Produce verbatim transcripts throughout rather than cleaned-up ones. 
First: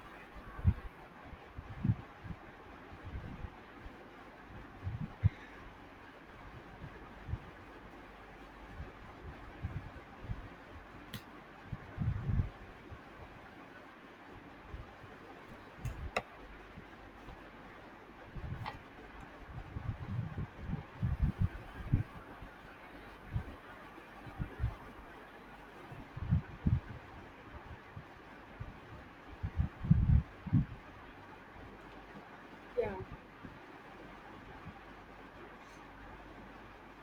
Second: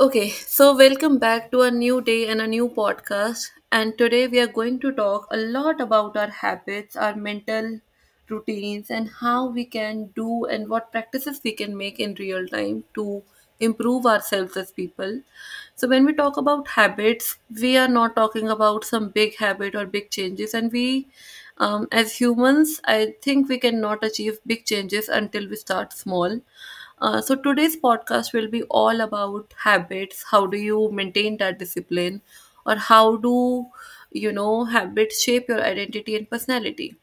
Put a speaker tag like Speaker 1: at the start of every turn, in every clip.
Speaker 1: Okay, so welcome back to a new day and a new podcast. And today we are going to talk a lot about our habits, our mental routines, and how we can do and what practices we can make in real time to improve ourselves as people. So, when we talk about habits, we are not talking about some big habit or big changes, and we um, as humans, I think we cannot achieve big changes until we start small. Uh, so today's podcast will be all about habits. How do you maintain that discipline, or
Speaker 2: Yeah,
Speaker 1: how do you know habits shape your identity and personality?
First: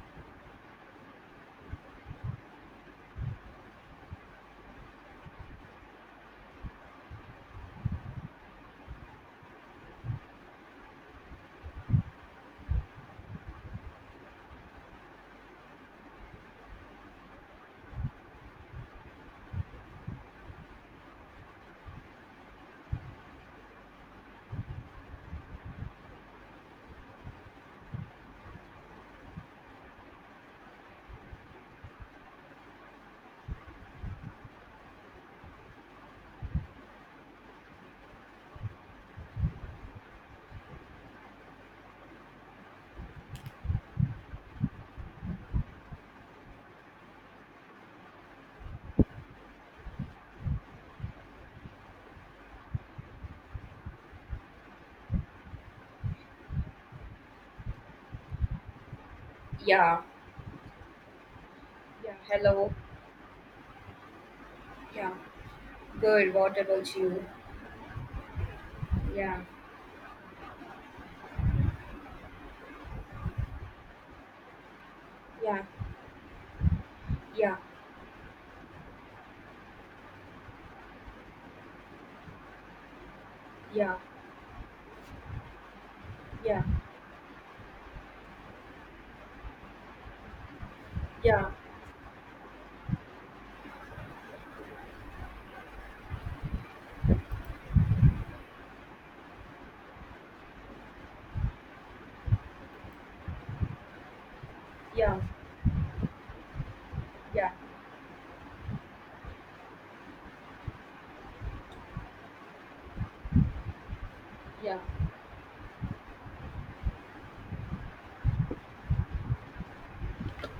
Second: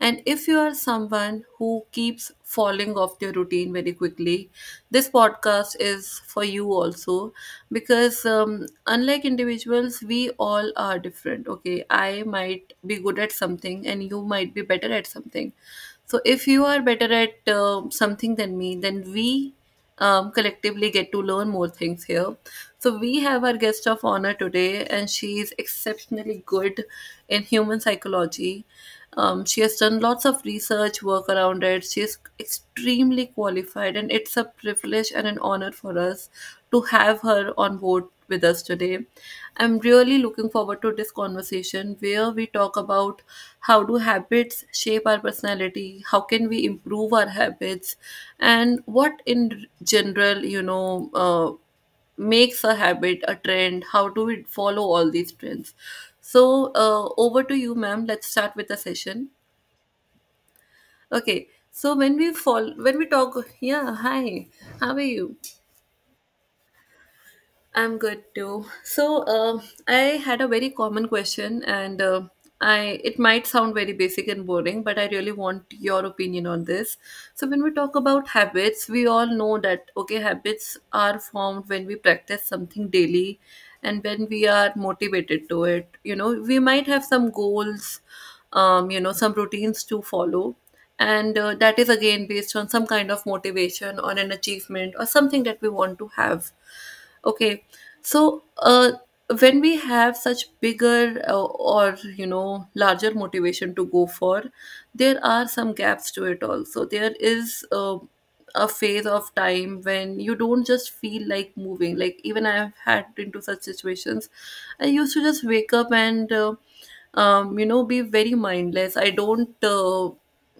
Speaker 1: And if you are someone who keeps falling off their routine very quickly, this podcast is for you also because um, unlike individuals, we all are different. Okay, I might be good at something and you might be better at something, so if you are better at uh, something than me, then we um, collectively get to learn more things here. So we have our guest of honor today, and she is exceptionally good in human psychology. Um, she has done lots of research work around it. She is extremely qualified, and it's a privilege and an honor for us to have her on board with us today. I'm really looking forward to this conversation where we talk about how do habits shape our personality, how can we improve our habits, and what in general, you know, uh, makes a habit a trend, how do we follow all these trends. So, uh, over to you, ma'am. Let's start with the session.
Speaker 2: yeah,
Speaker 1: Okay. So
Speaker 2: yeah,
Speaker 1: when we
Speaker 2: hello.
Speaker 1: fall, when we talk, yeah, hi, how are
Speaker 2: Yeah,
Speaker 1: you?
Speaker 2: good. What about you?
Speaker 1: I'm good too. So,
Speaker 2: Yeah.
Speaker 1: um I had a very common question, and uh, I it might sound very basic and boring, but I really
Speaker 2: Yeah,
Speaker 1: want your opinion on this. So,
Speaker 2: yeah,
Speaker 1: when we talk about habits, we all know that okay, habits are formed when we practice something daily,
Speaker 2: yeah.
Speaker 1: and when we are motivated to it. You know,
Speaker 2: Yeah,
Speaker 1: we
Speaker 2: yeah,
Speaker 1: might have some goals, um, you know, some routines to follow. And
Speaker 2: yeah.
Speaker 1: uh, that is again based on some kind of motivation or an achievement or something that we want to have, okay. So, uh, when we have such bigger uh, or you know larger motivation to go for,
Speaker 2: Yeah.
Speaker 1: there are some gaps to it also. There is uh, a phase of time when you don't just feel like moving. Like, even I've had into such situations.
Speaker 2: Yeah,
Speaker 1: I used to just wake up and Uh, um, you know, be very mindless. I don't. uh,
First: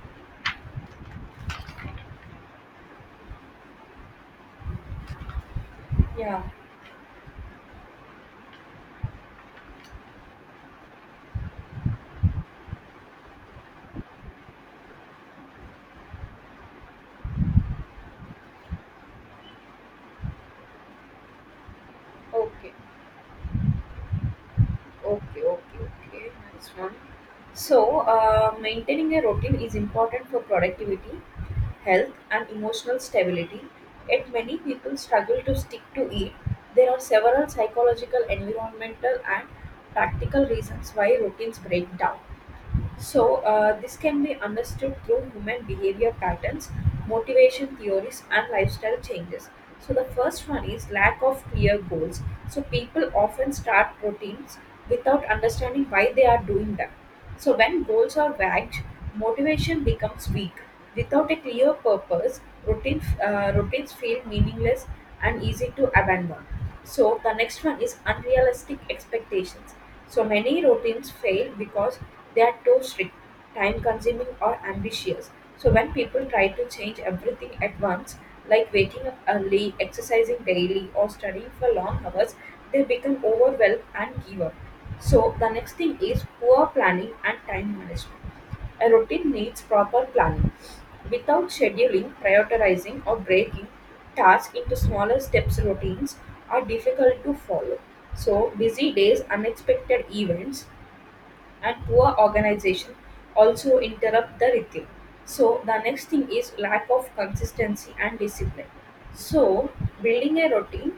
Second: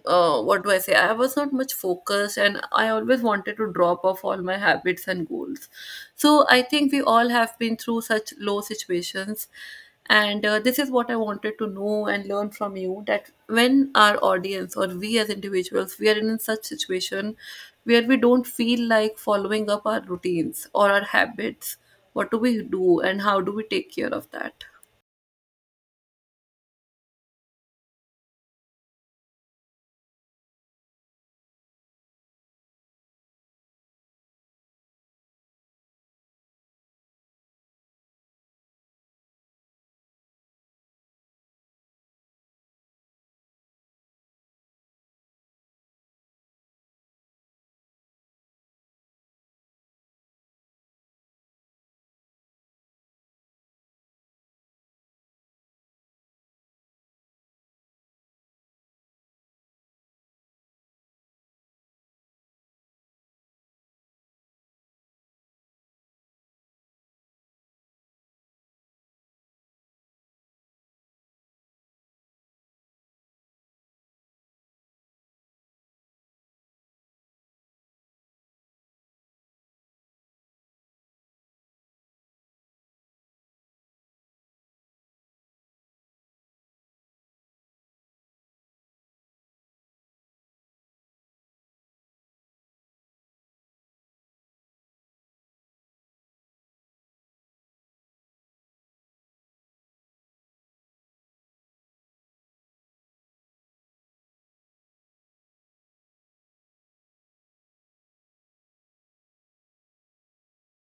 Speaker 1: uh, What do I say? I was not much focused, and I always wanted to drop off all my habits and goals.
Speaker 2: yeah.
Speaker 1: So I think we all have been through such low situations, and uh, this is what I wanted to know and learn from you, that when our audience or we as individuals we are in such situation where we don't feel like following up our routines or our habits, what do we
Speaker 2: Okay,
Speaker 1: do and how do we take care of that?
Speaker 2: okay, okay, okay. Nice one. So, uh, maintaining a routine is important for productivity, health, and emotional stability. Yet, many people struggle to stick to it. There are several psychological, environmental, and practical reasons why routines break down. So, uh, this can be understood through human behavior patterns, motivation theories, and lifestyle changes. So, the first one is lack of clear goals. So, people often start routines without understanding why they are doing them. So, when goals are vague, motivation becomes weak. Without a clear purpose, routine, uh, routines feel meaningless and easy to abandon. So the next one is unrealistic expectations. So many routines fail because they are too strict, time consuming or ambitious. So when people try to change everything at once, like waking up early, exercising daily, or studying for long hours, they become overwhelmed and give up. So, the next thing is poor planning and time management. A routine needs proper planning. Without scheduling, prioritizing, or breaking tasks into smaller steps, routines are difficult to follow. So, busy days, unexpected events, and poor organization also interrupt the rhythm. So the next thing is lack of consistency and discipline. So building a routine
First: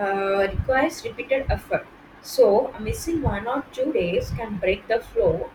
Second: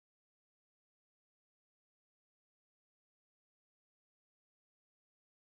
Speaker 2: uh, requires repeated effort. So missing one or two days can break the flow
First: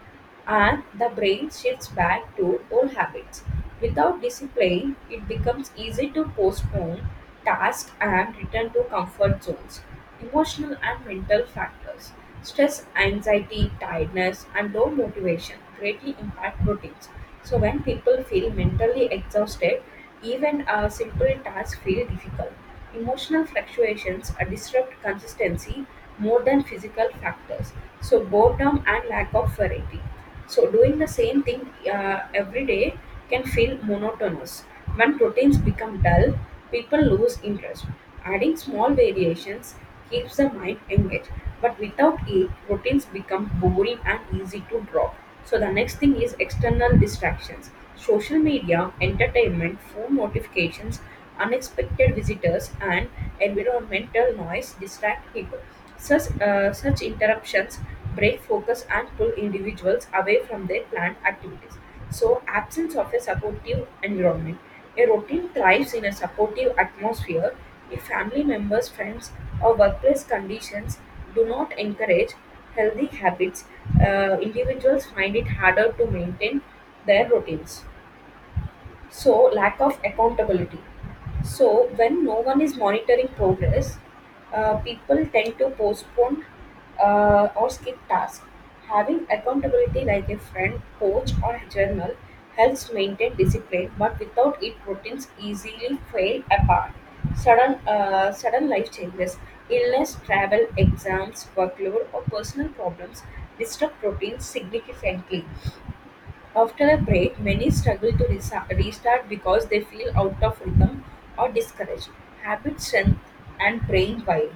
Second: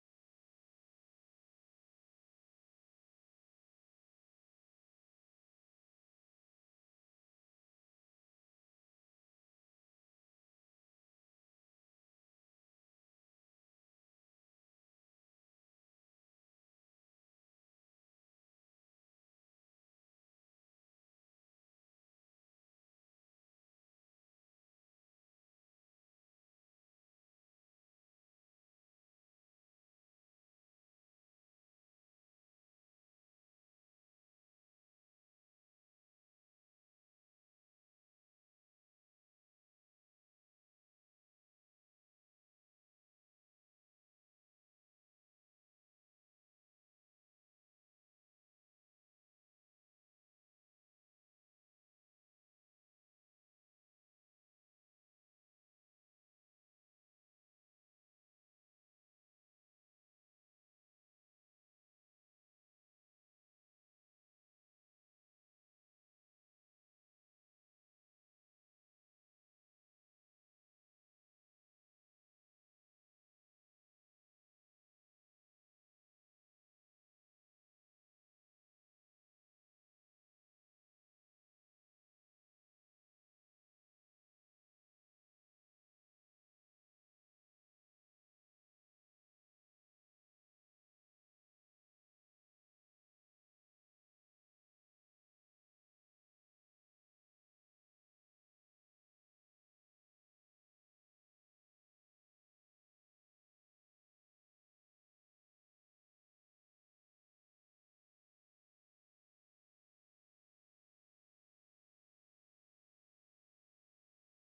Speaker 2: and the brain shifts back to old habits. Without discipline, it becomes easy to postpone tasks and return to comfort zones. Emotional and mental factors, stress, anxiety, tiredness, and low motivation greatly impact routines. So, when people feel mentally exhausted, even a simple task feels difficult. Emotional fluctuations are disrupt consistency more than physical factors. So boredom and lack of variety. So doing the same thing uh, every day can feel monotonous. When routines become dull, people lose interest. Adding small variations keeps the mind engaged. But without it, routines become boring and easy to drop. So the next thing is external distractions. Social media, entertainment, phone notifications unexpected visitors, and environmental noise distract people. Such, uh, such interruptions break focus and pull individuals away from their planned activities. So, absence of a supportive environment. A routine thrives in a supportive atmosphere if family members, friends, or workplace conditions do not encourage healthy habits, uh, individuals find it harder to maintain their routines. So, lack of accountability. So, when no one is monitoring progress, uh, people tend to postpone uh, or skip tasks. Having accountability like a friend, coach, or a journal helps maintain discipline, but without it, routines easily fall apart. Sudden, uh, sudden life changes, illness, travel, exams, workload, or personal problems disrupt routines significantly. After a break, many struggle to resa- restart because they feel out of rhythm or discouraged. Habit strength and brain wired.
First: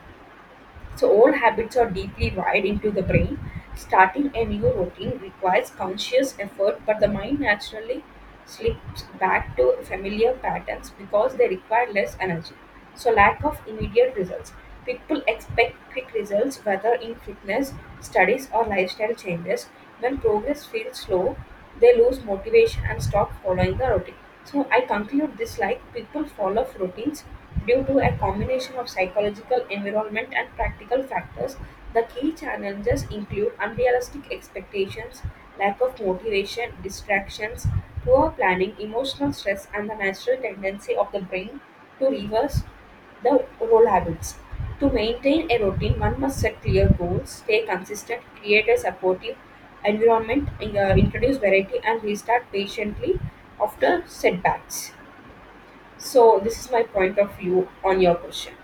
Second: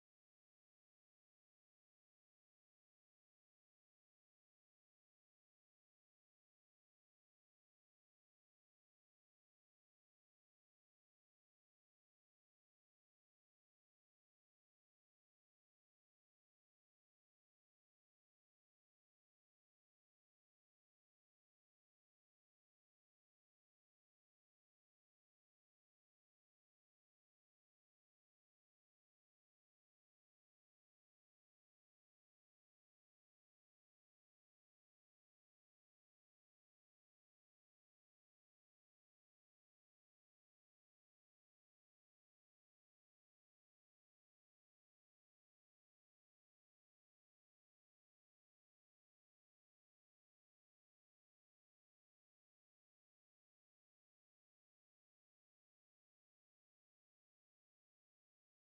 Speaker 2: So, old habits are deeply wired into the brain. Starting a new routine requires conscious effort, but the mind naturally slips back to familiar patterns because they require less energy. So, lack of immediate results. People expect quick results, whether in fitness, studies, or lifestyle changes. When progress feels slow, they lose motivation and stop following the routine. So, I conclude this like people follow routines due to a combination of psychological, environment, and practical factors. The key challenges include unrealistic expectations, lack of motivation, distractions, poor planning, emotional stress, and the natural tendency of the brain to reverse the role habits. To maintain a routine, one must set clear goals, stay consistent, create a supportive environment, uh, introduce variety, and restart patiently after setbacks. So this is my point of view on your question.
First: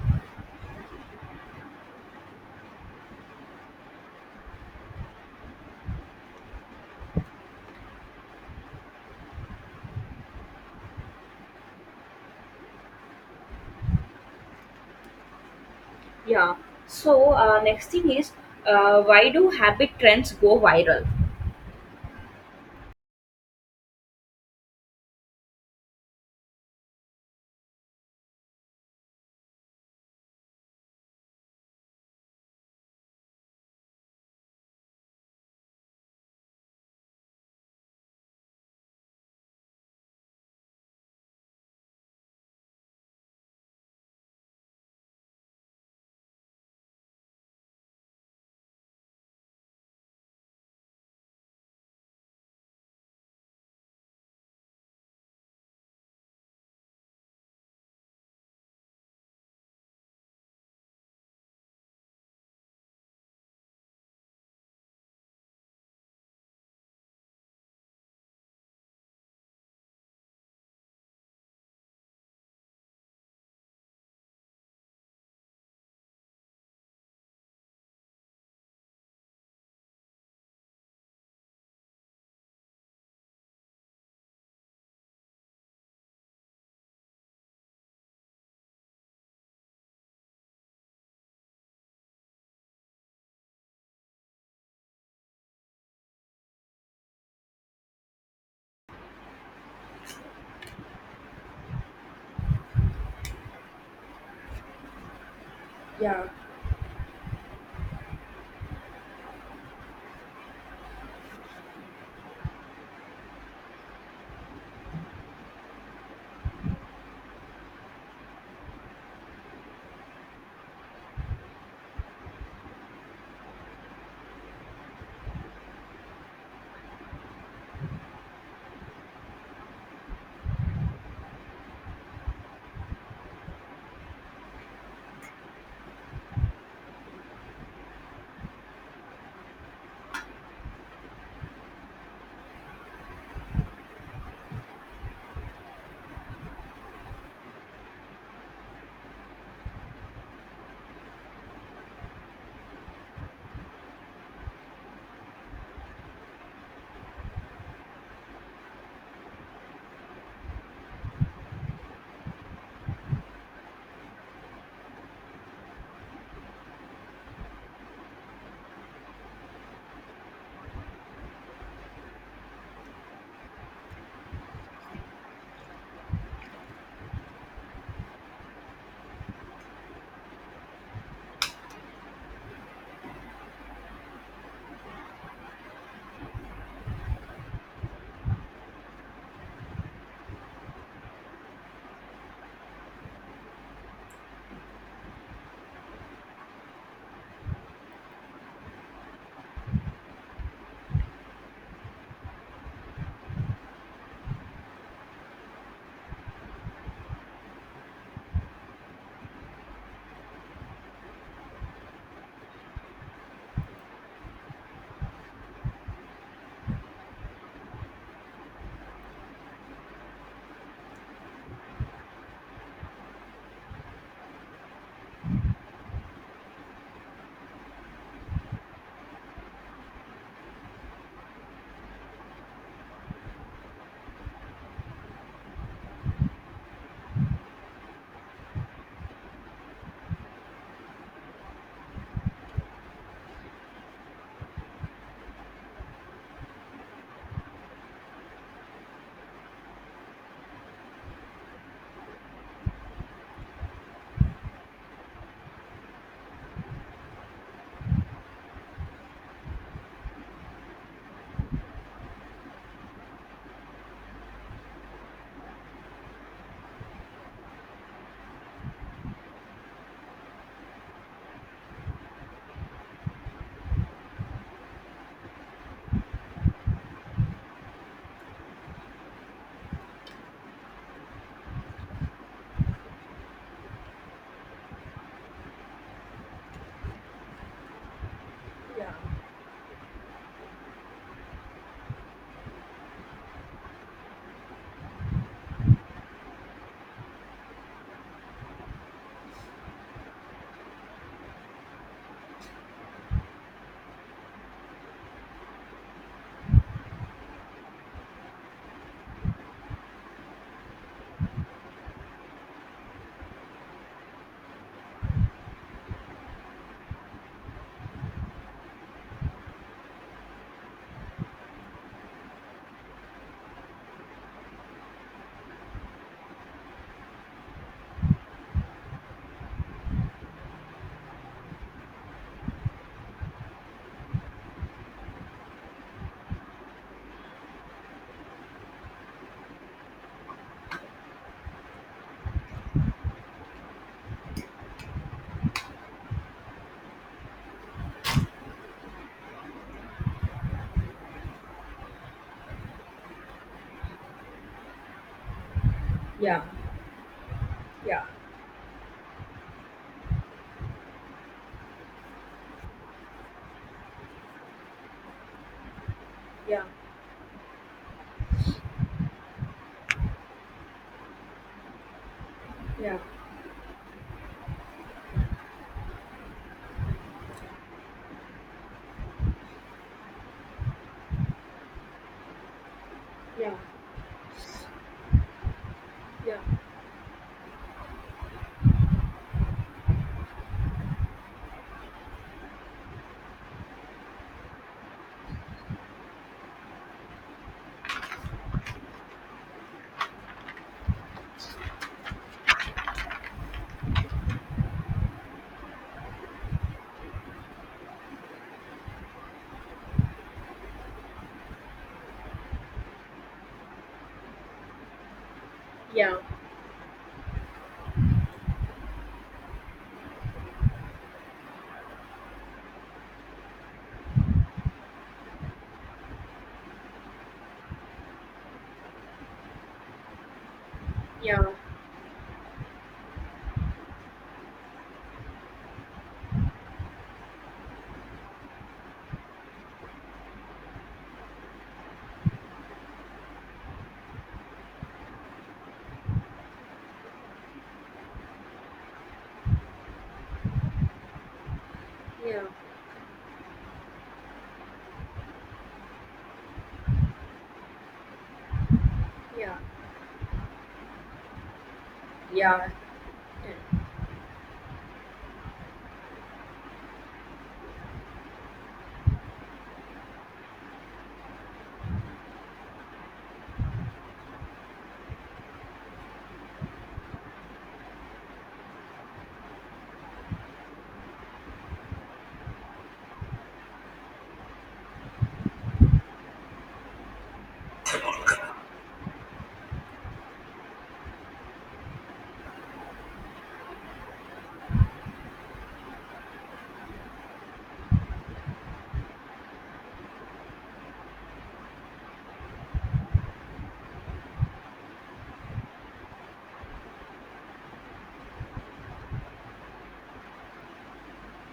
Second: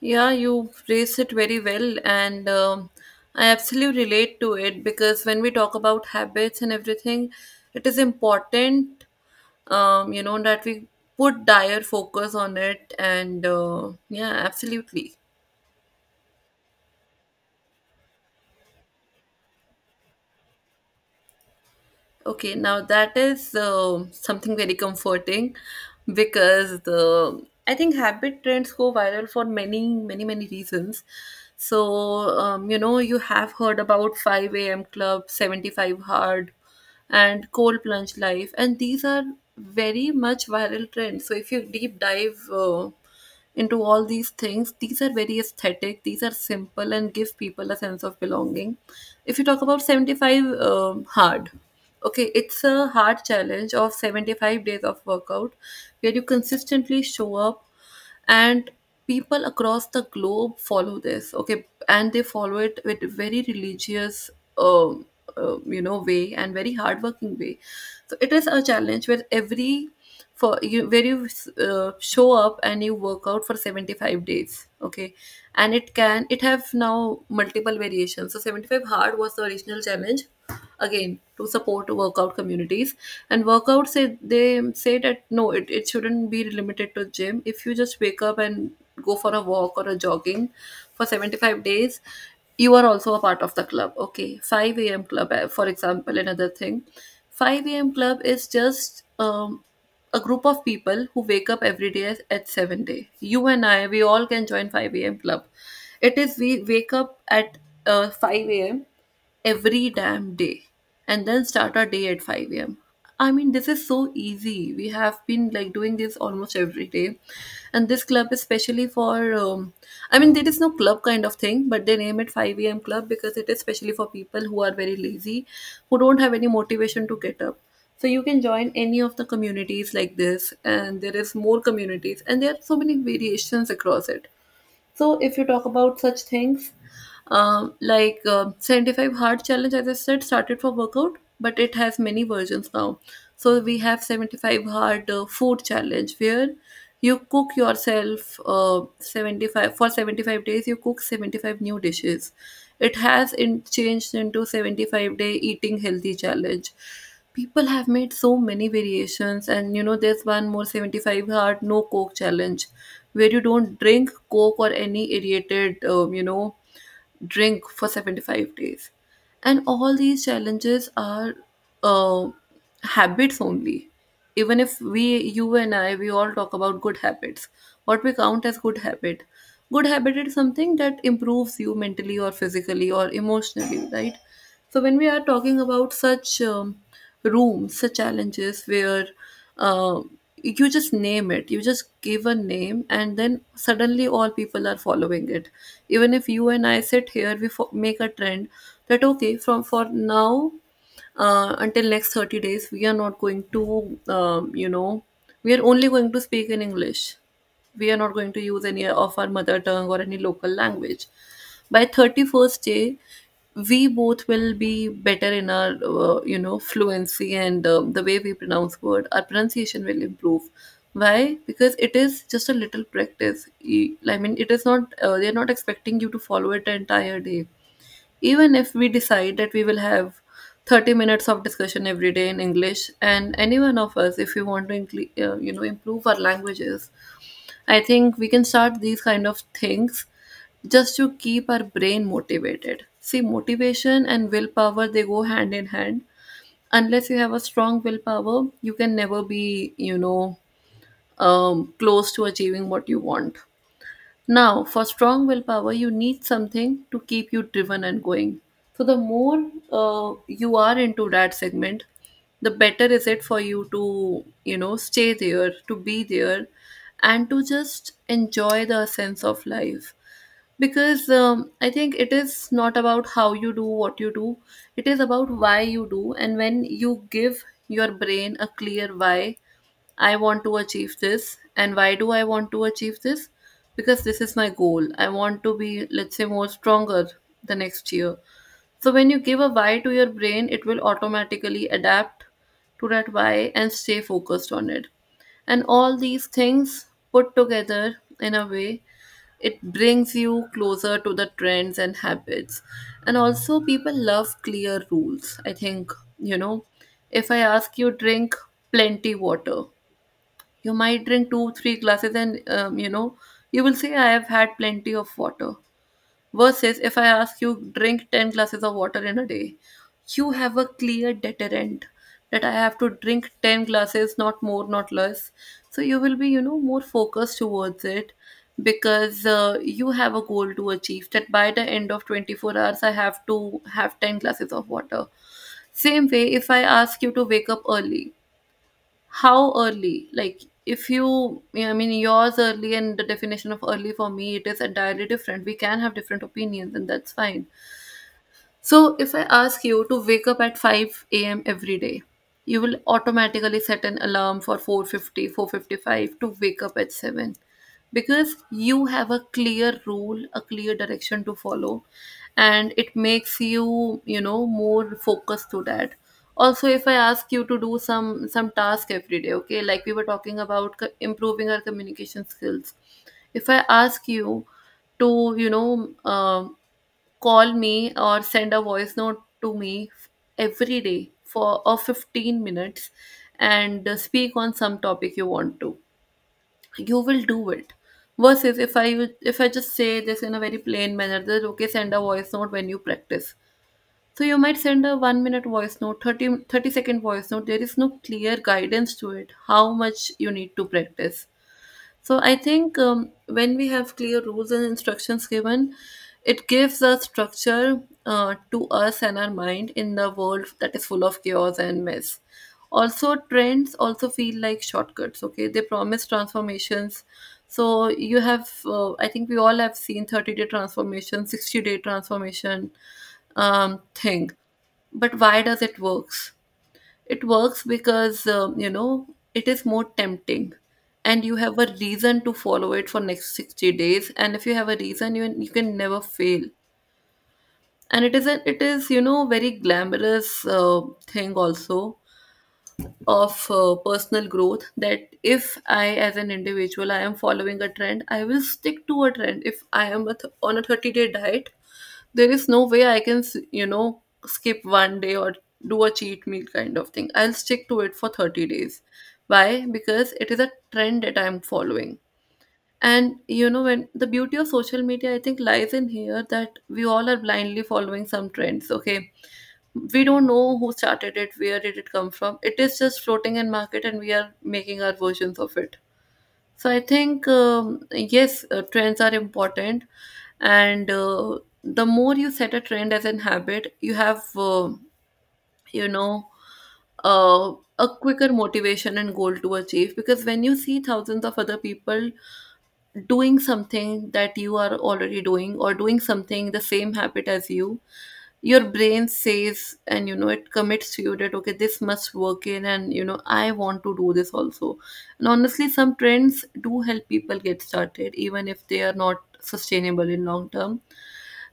Speaker 1: Yeah, you raised it very well, and um, I absolutely relate to it because when we talk about habits and everything, it is important, um, you know, that we put dire focus on it, and uh, yeah, absolutely.
Speaker 2: Yeah. So uh, next thing is, uh, why do habit trends go viral?
Speaker 1: Okay, now that is uh, something very comforting because the I think habit trends go viral for many, many, many reasons. So, um, you know, you have heard about five a m club, seventy-five hard, and cold plunge life, and these are very much viral trends. So, if you deep dive uh, into all these things. These are very aesthetic, these are simple, and give people a sense of belonging. If you talk about seventy-five um, hard, okay, it's a hard challenge of seventy-five days of workout where you consistently show up, and people across the globe follow this, okay, and they follow it with very religious um, uh, you know way and very hardworking way. So it is a challenge where every for you where you uh, show up and you work out for seventy-five days, okay. And it can it have now multiple variations. So seventy-five hard was the original challenge, again, to support workout communities. And workout say they say that no, it, it shouldn't be limited to gym. If you just wake up and go for a walk or a jogging for seventy-five days, you are also a part of the club, okay. five a.m club, uh, for example, another thing. five a.m club is just um, a group of people who wake up every day at at seven day. You and I, we all can join five a.m club. It
Speaker 2: Yeah,
Speaker 1: is, we wake up at uh, five a.m every damn day, and then start our day at five a m. I mean, this is so easy. We have been like doing this almost every day. And this club is specially for, um, I mean, there is no club kind of thing, but they name it five a m club because it is specially for people who are very lazy, who don't have any motivation to get up. So you can join any of the communities like this, and there is more communities, and there are so many variations across it. So, if you talk about such things, um, like uh, seventy-five Hard Challenge, as I said, started for workout, but it has many versions now. So we have seventy-five hard uh, food challenge where you cook yourself, uh, seventy-five for seventy-five days, you cook seventy-five new dishes. It has in, changed into seventy-five day eating healthy challenge. People have made so many variations, and you know there's one more seventy-five hard no coke challenge where you don't drink coke or any irritated um, you know drink for seventy-five days. And all these challenges are uh, habits only. Even if we, you and I, we all talk about good habits, what we count as good habit. Good habit is something that improves you mentally or physically or emotionally, right? So when we are talking about such um, rooms, the challenges where uh, you just name it, you just give a name, and then suddenly all people are following it. Even if you and I sit here, we fo- make a trend that okay, from for now, uh, until next thirty days, we are not going to um, you know we are only going to speak in English. We are not going to use any of our mother tongue or any local language. By thirty-first day, we both will be better in our uh, you know fluency, and um, the way we pronounce word, our pronunciation will improve. Why? Because it is just a little practice. E- I mean, it is not uh, they are not expecting you to follow it the entire day. Even if we decide that we will have thirty minutes of discussion every day in English, and any one of us, if we want to incl- uh, you know improve our languages, I think we can start these kind of things just to keep our brain motivated. See, motivation and willpower, they go hand in hand. Unless you have a strong willpower, you can never be you know um, close to achieving what you want. Now, for strong willpower, you need something to keep you driven and going. So, the more uh, you are into that segment, the better is it for you to, you know, stay there, to be there, and to just enjoy the sense of life. Because um, I think it is not about how you do what you do, it is about why you do. And when you give your brain a clear why, I want to achieve this. And why do I want to achieve this? Because this is my goal. I want to be, let's say, more stronger the next year. So
Speaker 2: yeah,
Speaker 1: when you give a why to your brain, it will automatically adapt to that why and stay focused on it. And all these things put together in a way, it brings you closer to the trends and habits. And also, people love clear rules. I think, you know, if I ask you, drink plenty water, you might drink two, three glasses, and um, you know, you will say, I have had plenty of water. Versus if I ask you, drink ten glasses of water in a day, you have a clear deterrent that I have to drink ten glasses, not more, not less. So you will be, you know, more focused towards it because uh, you have a goal to achieve that by the end of twenty-four hours, I have to have ten glasses of water. Same way, if I ask you to wake up early, how early, like if you, yeah, I mean, yours early and the definition of early for me it is entirely different. We can have different opinions and that's fine. So, if I ask you to wake up at five a m every day, you will automatically set an alarm for four fifty, four fifty-five to
Speaker 2: yeah,
Speaker 1: wake up at seven
Speaker 2: yeah,
Speaker 1: because you have a clear rule, a clear direction to follow, and it makes you, you know, more focused to that.
Speaker 2: yeah,
Speaker 1: Also, if I ask you to do some some task every day, okay, like we were talking about co- improving our communication skills.
Speaker 2: yeah,
Speaker 1: If I ask you to, you know, um call me or send a voice note to me every day for or fifteen minutes
Speaker 2: yeah,
Speaker 1: and uh, speak on some topic you want to. You will do it versus if i would- if I just say this in a very plain manner that okay, send a voice note when you practice. So you might send a 1 minute voice note, thirty thirty second voice note. There is no clear guidance to it, how much you need to practice. So I think, um, when we have clear rules and instructions given, it gives a structure uh, to us and our mind in the world that is full of chaos and mess. Also, trends also feel like shortcuts. Okay, they promise
Speaker 2: yeah, yeah,
Speaker 1: transformations. So you have, uh, I think we all have seen thirty-day transformation, sixty-day transformation um, thing. But why does it work? It works because, um, you know, it is more tempting and you
Speaker 2: yeah,
Speaker 1: have a reason to follow it for next sixty days. And if you have a reason, you, you can never fail. And it is, a, it is, you know, very glamorous uh, thing also of uh, personal growth that if I, as an individual, I am following a trend, I will stick to a trend. If I am a th- on a thirty day diet, there
Speaker 2: yeah,
Speaker 1: is no way I can, s- you know, skip one day or do a cheat meal kind of thing. I'll stick to it for thirty days. Why? Because it is a trend that I'm following.
Speaker 2: yeah, yeah,
Speaker 1: And you know, when the beauty of social media, I think, lies in here that we all are blindly following some trends, okay? We don't know who started it, where did it come from. It is just floating in market and we are making our versions of it. So I think, um, yes, uh, trends are important, and uh, the more you set a trend as an habit you have uh, you know uh, a quicker motivation and goal to achieve because when you see thousands of other people doing something that you are already doing or doing something the same habit as you, your brain says and you know it commits to you that okay, this must work in, and you know I want to do this also. And honestly, some trends do help people get started even if they are not sustainable in long term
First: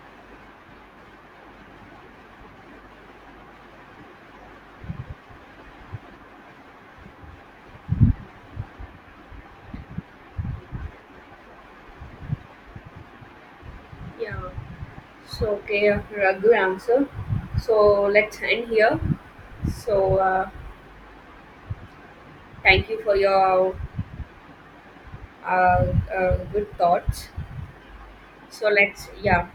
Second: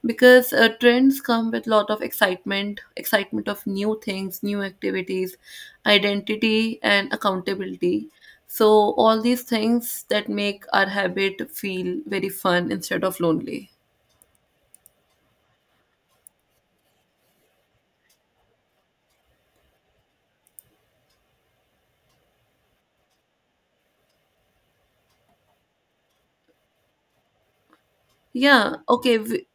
Speaker 1: because uh, trends come with a lot of excitement. Excitement of new things, new activities, identity and accountability. So all these things that make our habit feel very fun instead of lonely.
Speaker 2: yeah. So okay, a good answer. So let's end here. So uh, thank you for your uh, uh, good thoughts.
Speaker 1: Yeah,
Speaker 2: So let's
Speaker 1: okay.
Speaker 2: yeah,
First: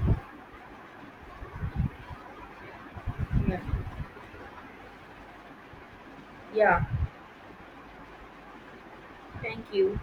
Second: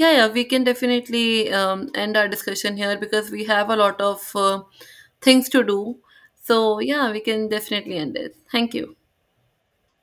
Speaker 1: Yeah, yeah, we can definitely um, end our discussion here because we
Speaker 2: yeah,
Speaker 1: have a lot of uh, things to do. So,
Speaker 2: yeah.
Speaker 1: yeah, we can definitely end it. Thank you.
Speaker 2: Thank you.